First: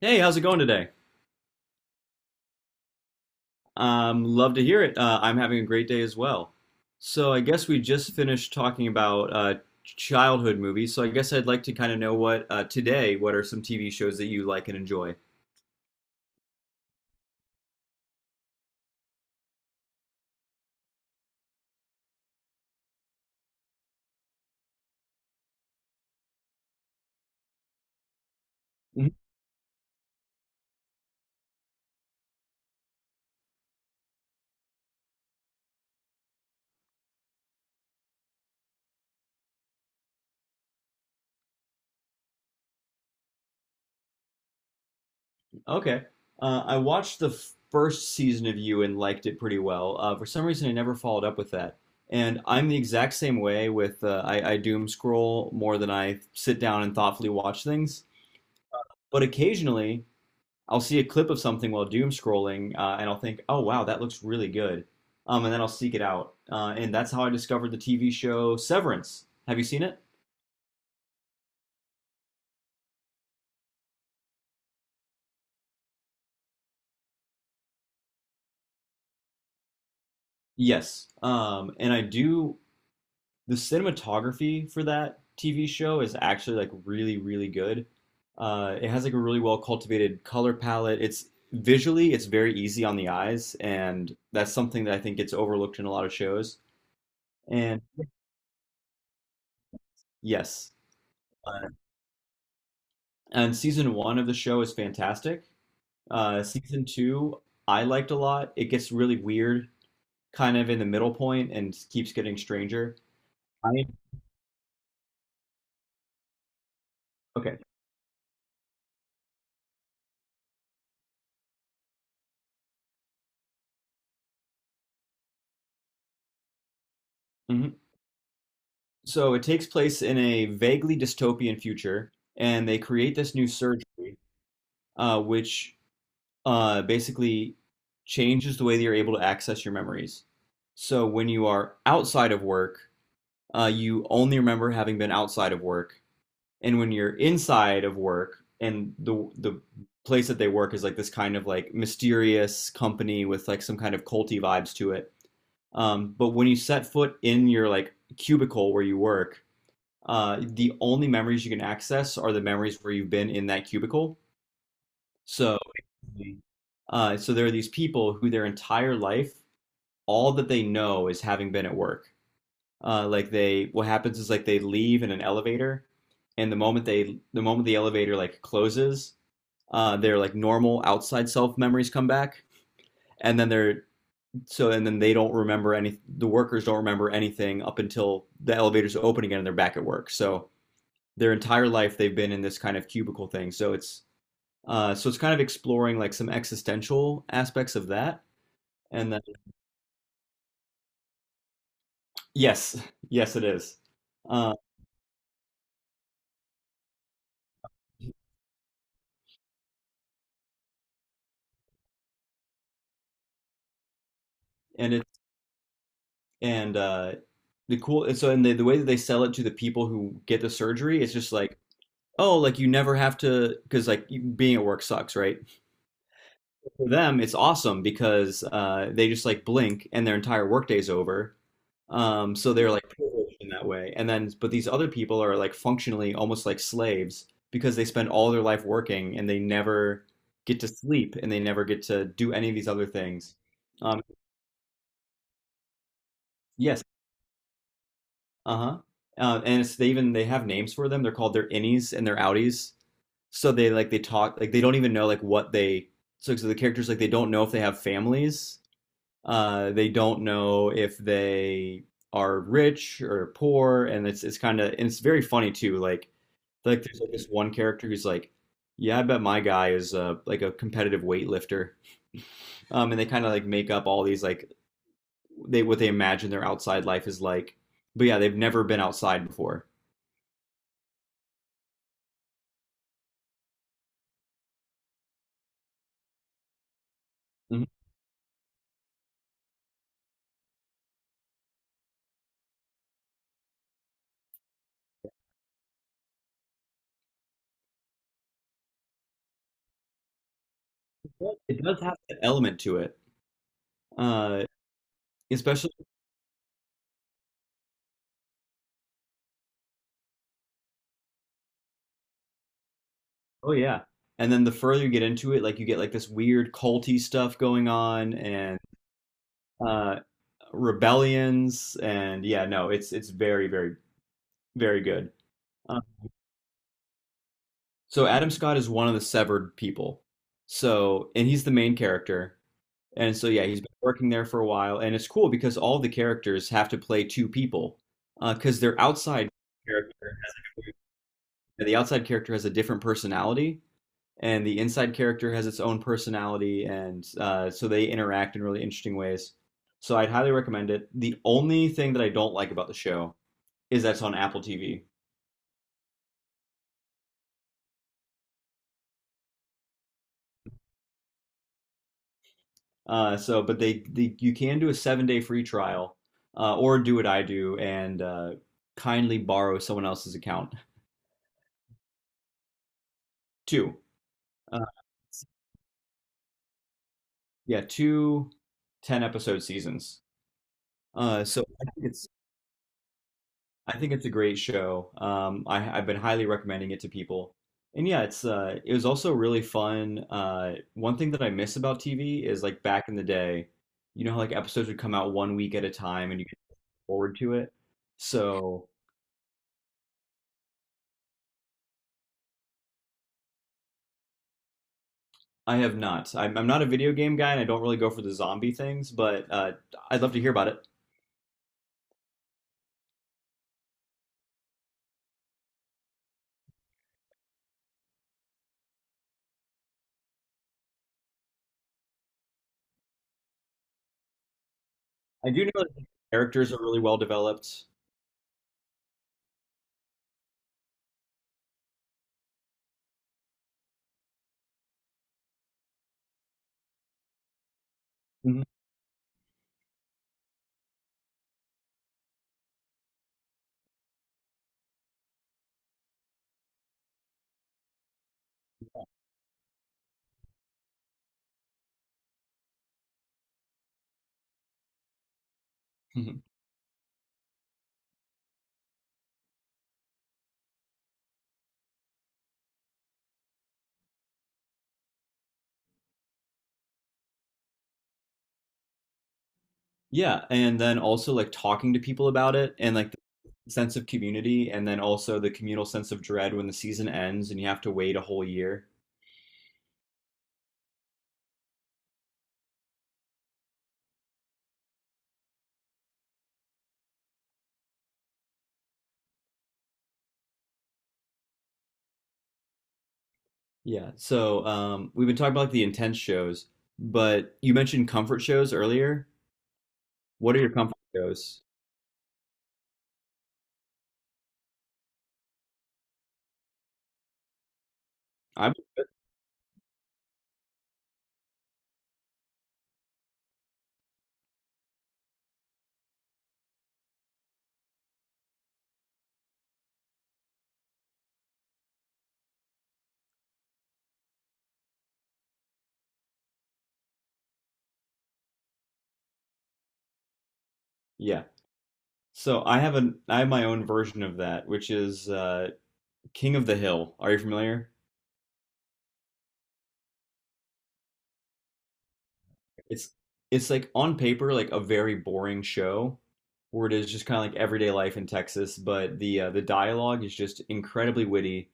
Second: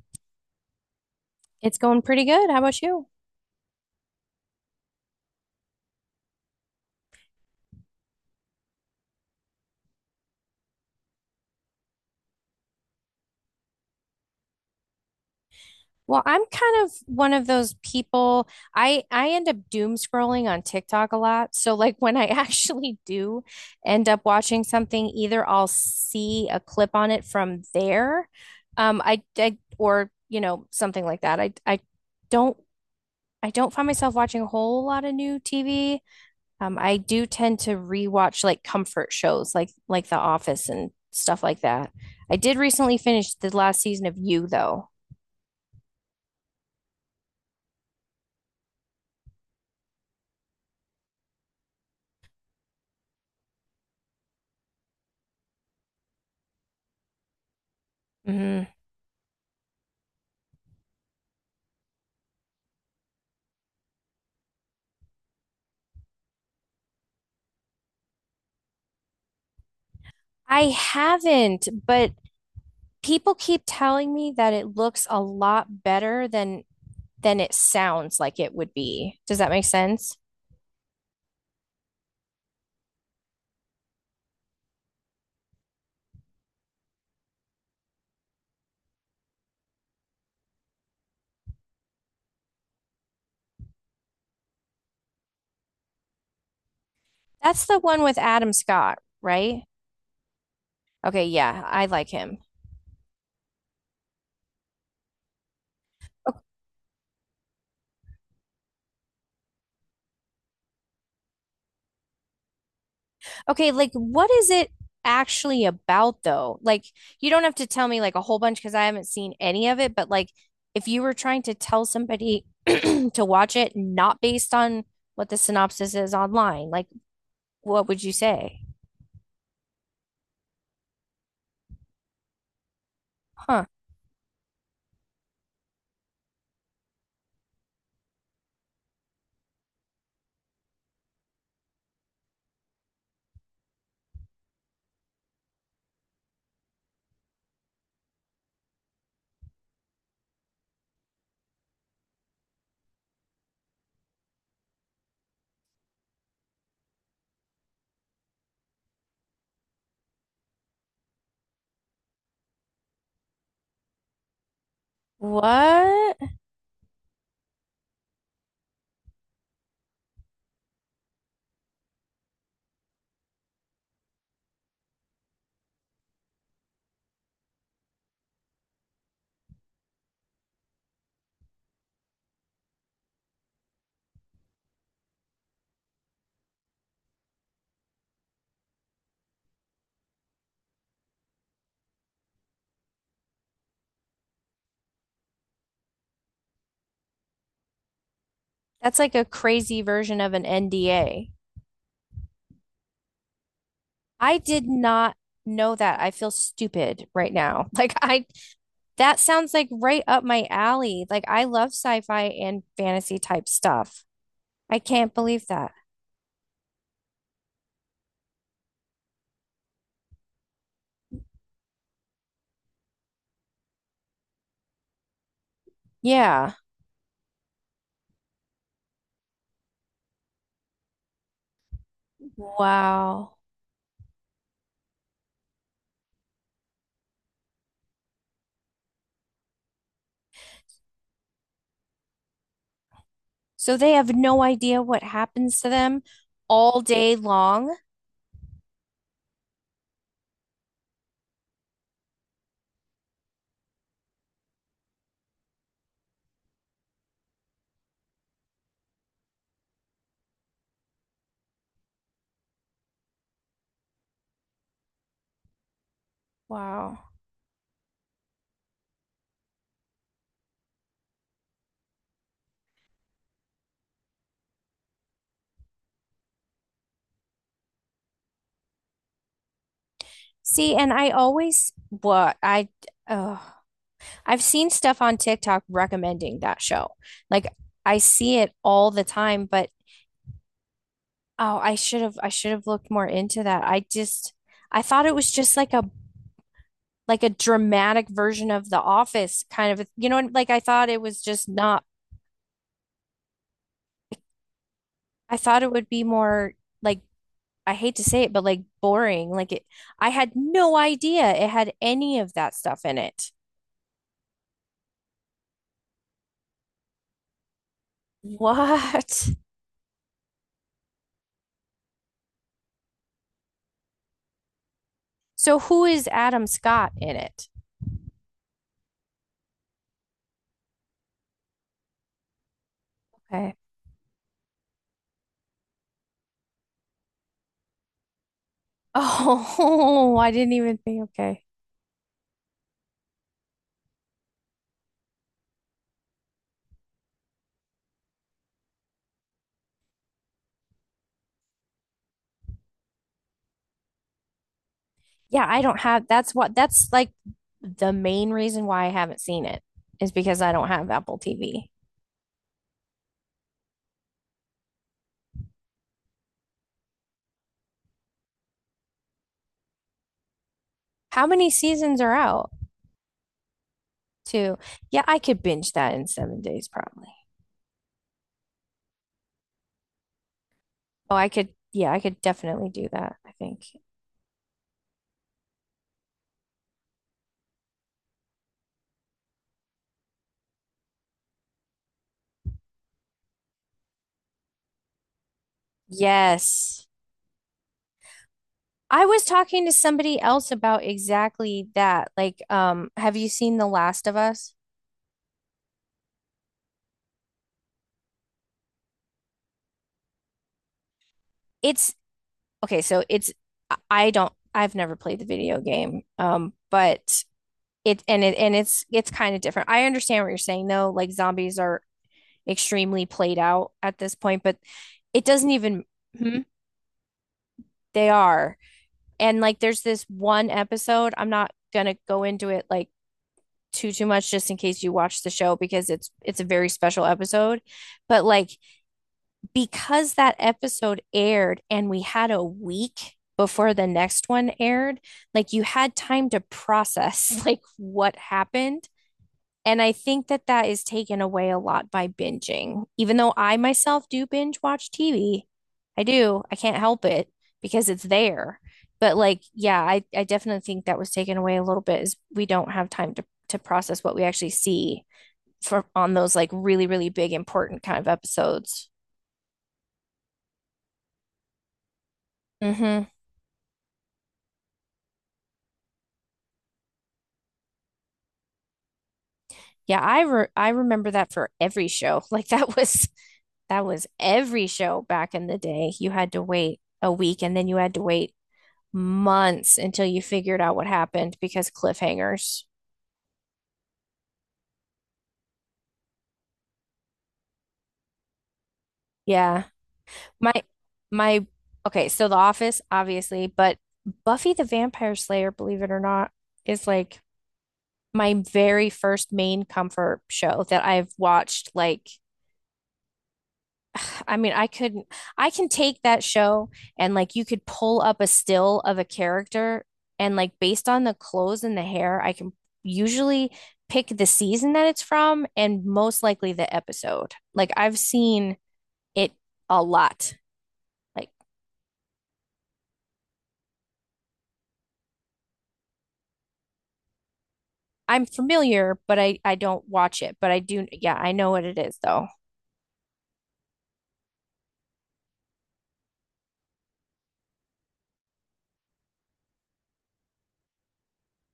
Hey, how's it going today? It's going pretty good. How about you? Love to hear it. I'm having a great day as well. So I guess we just finished talking about childhood movies. So I guess I'd like to kind of know what today, what are some TV shows that you like and enjoy? Well, I'm kind of one of those people. I end up doom scrolling on TikTok a lot. So like when I actually do end up watching something, either I'll see a clip on it from there, Mhm. I or you know something like that. Don't I don't find myself watching a whole lot of new TV. I do tend to rewatch like comfort shows like The Office and stuff like that. I did recently finish the last season of You though. Okay. I watched the first season of You and liked it pretty well. For some reason, I never followed up with that. And I'm the exact same way with I doom scroll more than I sit down and thoughtfully watch things. Mhm. But occasionally, I'll see a clip of something while doom scrolling, and I'll think, "Oh wow, that looks really good," and then I'll seek it out, and that's how I discovered the TV show Severance. Have you seen it? I haven't, but people keep telling me that it looks a lot better than it sounds like it would be. Does that make sense? Yes, and I do. The cinematography for that TV show is actually like really, really good. It has like a really well cultivated color palette. It's visually, it's very easy on the eyes, and that's something that I think gets overlooked in a lot of shows. That's the And one with Adam Scott, right? yes, Okay, yeah, uh, I like him. and season one of the show is fantastic. O- Season two, I liked a lot. It gets really weird, kind of in the middle point, and keeps getting stranger. Okay, I like what is it actually about though? Like you don't have Okay. to tell me like a whole bunch because I haven't seen any of it, but like if you were trying to tell somebody to watch it not based on what the synopsis is online, like hmm what would you say? So it takes place in a vaguely dystopian future, and they create this new Huh. surgery, which basically changes the way that you're able to access your memories. So when you are outside of work, you only remember having been outside of work, and when you're inside of work and the place that they work is like this kind of like mysterious company with like some kind of culty vibes to it. But when you set foot in your like cubicle where you work, the only memories you can access are the memories where you've been in that cubicle. So, What? So there are these people who their entire life, all that they know is having been at work, like they what happens is like they leave in an elevator, and the moment the elevator like closes, their like normal outside self memories come back, and then they're so and then they don't remember any the workers don't remember anything up until the elevators open again and they're back at work. So their entire life they've been in this kind of cubicle thing, so it's kind of exploring like some existential aspects of that. That's And like then a crazy version of an NDA. Yes, yes it is. I uh, did not know that. I feel stupid right now. Like I That sounds like right up my alley. Like I love sci-fi and fantasy type stuff. I and it can't believe that. and the cool and so and The way that they sell it to the people who get the surgery, it's just like, "Oh, like you never have to," because like being at work sucks, right? Yeah. For them it's awesome because they just like blink and their entire workday's over. So they're like Wow. privileged in that way, and then but these other people are like functionally almost like slaves because they spend all their life working and they never get to sleep and they never get to do any of these other things. So they um, have no idea what happens to them all yes. day long. Uh-huh. And it's, they have names for them. They're called their innies and their outies. So they like they talk like they don't even know like what they. So the characters like they don't know if they have families. They don't know if they are rich or poor, and it's kind of, and it's very funny too. Like Wow. there's like this one character who's like, "Yeah, I bet my guy is like a competitive weightlifter." And they kind of like make up all these like, they what they imagine their outside life is like, but yeah, they've never been outside before. See, and I always what I Oh, I've seen stuff on TikTok recommending that show. Like Mhm. I see it all the time, but oh, I should have looked more into that. I thought it was just like a dramatic version of The Office kind of, you know, like I thought it was But just it does not have an element to it, uh I thought especially. it would be more like I hate to say it, but like boring. Like it I had no idea it had any of that stuff in it. Oh yeah. And then the further you get into it, like you get like this weird culty stuff going on, and What? uh rebellions. And yeah, no, it's very, very, very good. So Uh, who is Adam Scott in it? so Adam Scott is one of the severed people. So and he's the main character. And so yeah, Okay. he's been working there for a while, and it's cool because all the characters have to play two people because their outside character Oh, I has didn't even think. Okay. The outside character has a different personality and the inside character has its own personality, and so they interact in really interesting ways. So I'd highly recommend it. The only thing that I don't like about the show is that's on Apple TV. Yeah, I don't have that's like the main reason why I haven't seen it is because I don't have Apple TV. So, but they you can do a 7-day free trial, or do what I do and kindly borrow someone else's account. How many seasons are out Two, too? uh, Yeah, I could binge that in 7 days probably. yeah, two ten episode seasons. Oh, Uh, I so could, I think yeah, I it's could definitely do that, I think. I think it's a great show. I've been highly recommending it to people. And yeah, it's it was also really fun. One thing that I miss about TV is like back in the day, you know how like episodes would come out one week at a time and you could look Yes. forward to it. So I was talking to somebody else about exactly that. Like, have you seen The Last of Us? I have not. I'm not a video game guy and I don't really go for the zombie things, but I'd love to hear about it. It's okay, so it's I don't I've never played the video game. But it and it and it's kind of different. I understand what you're saying though. Like zombies are extremely played out at this point, but it I do doesn't know that the even hmm, characters are really well developed. they are. And like there's this one episode, I'm not gonna go into it like too much just in case you watch the show because it's a very special episode. But Mhm. like because that episode aired and we had a week before the next one aired, like you had time to process like what happened. And I think that that is taken away a lot by binging. Even though I myself do binge watch TV, I do. I can't help it because it's there. But like, yeah, I definitely think that was taken away a little bit is we don't have time to, process what we actually see for on those like really, really big important kind of episodes. Yeah, and then also like talking to people about it, and like Hmm. the sense of community, and then also the communal sense of dread when the season ends and you have to wait a whole year. Yeah, I remember that for every show. Like that was every show back in the day. You had to wait a week and then you had to wait months until you figured out what happened because cliffhangers. Yeah. So, we've been talking about like the intense shows, but you mentioned comfort shows earlier. Yeah. What are your My comfort shows? my okay, so The Office, obviously, but Buffy the Vampire Slayer, believe it or not, is like my I'm very first main comfort show that I've watched. Like I mean, I could not I can take that show, and like you could pull up a still of a character, and like based on the clothes and the hair, I can usually pick the season that it's from and most likely the episode. Like I've seen it a lot. yeah. Like So, I have my own version of that, which is King of the Hill. Are you familiar? I'm familiar, but I don't watch it, but I do, yeah, I know what it is though. It's like on paper like a very boring show where it is just kind of like everyday life in Texas, but the dialogue is just incredibly witty,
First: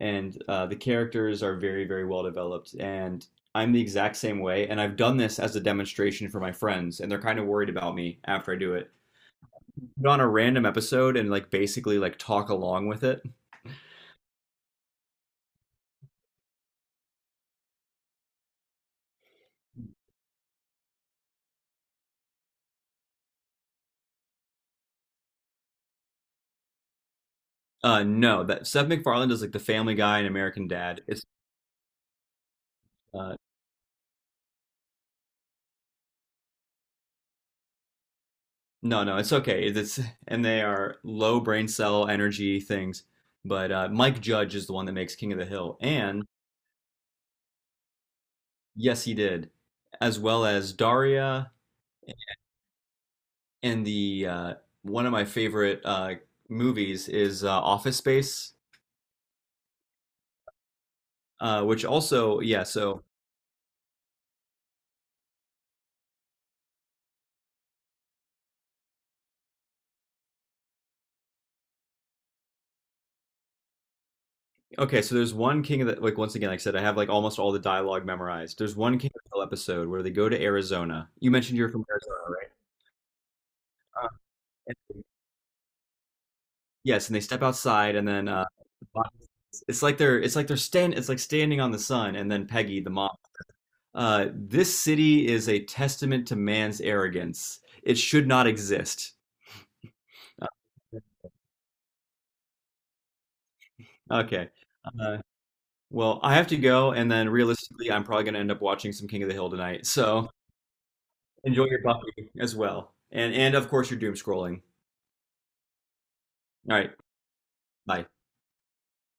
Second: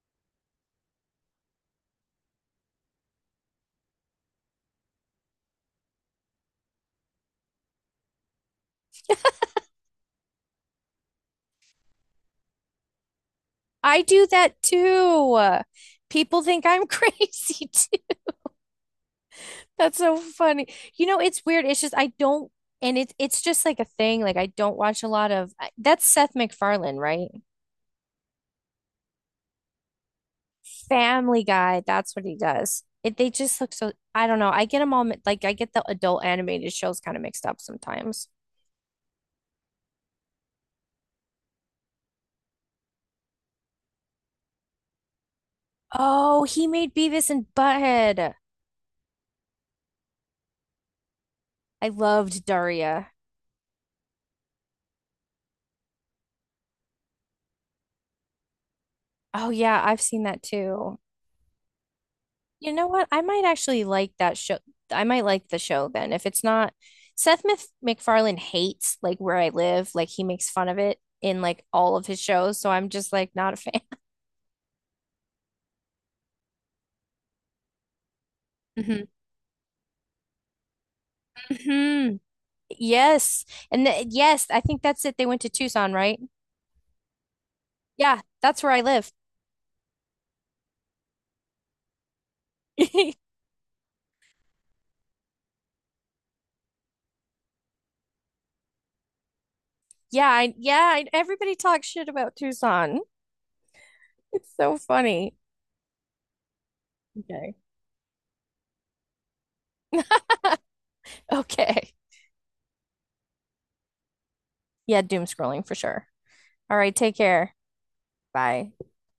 and the characters are very very well developed. And I'm the exact same way, and I've done this as a demonstration for my friends and they're kind of worried about me after I do it. Put on a random episode and like basically like talk along with it. I do that too. People think I'm crazy too. That's so funny. You know, it's weird. It's just like a thing. Like I don't watch a lot of that's Seth MacFarlane, right? No, that Seth MacFarlane does like the Family Guy and American Dad. It's Family Guy. That's what he does. It, they uh, just look so. I don't know. I get them all like I get the adult animated shows kind of mixed up sometimes. No, no, it's okay. It's and they are low brain cell energy things. But Mike Judge is the one that makes King of the Hill, and Oh, he made Beavis and Butthead. yes, he did, as well as Daria, I loved Daria. and the one of my favorite movies is Office Space, Oh yeah, I've seen that too. Which also yeah. You know So what? I might actually like that show. I might like the show then. If it's not MacFarlane hates like where I live, like he makes fun of it in like all of his shows, so I'm just like not a fan. okay, so there's one King of the, like once again, like I said, I have like almost all the dialogue memorized. There's one Mm-hmm. King of the Hill episode where they go to Arizona. You mentioned you're from Hmm. Arizona, right? Yes. And the, Uh, yes, I think and- that's it. They went to Tucson, right? yes, and they step outside, and Yeah, then that's where I live. It's like standing on the sun. And then Peggy the mom. This city is a testament to man's arrogance. It should not exist. Yeah, Uh, everybody talks shit about Tucson. It's Okay. so Uh, funny. well, I have to go, and then Okay. realistically, I'm probably going to end up watching some King of the Hill tonight. So enjoy your Okay. Buffy as well, and of course your doom scrolling. Yeah, doom scrolling for sure. All All right, right, take care. bye. Bye.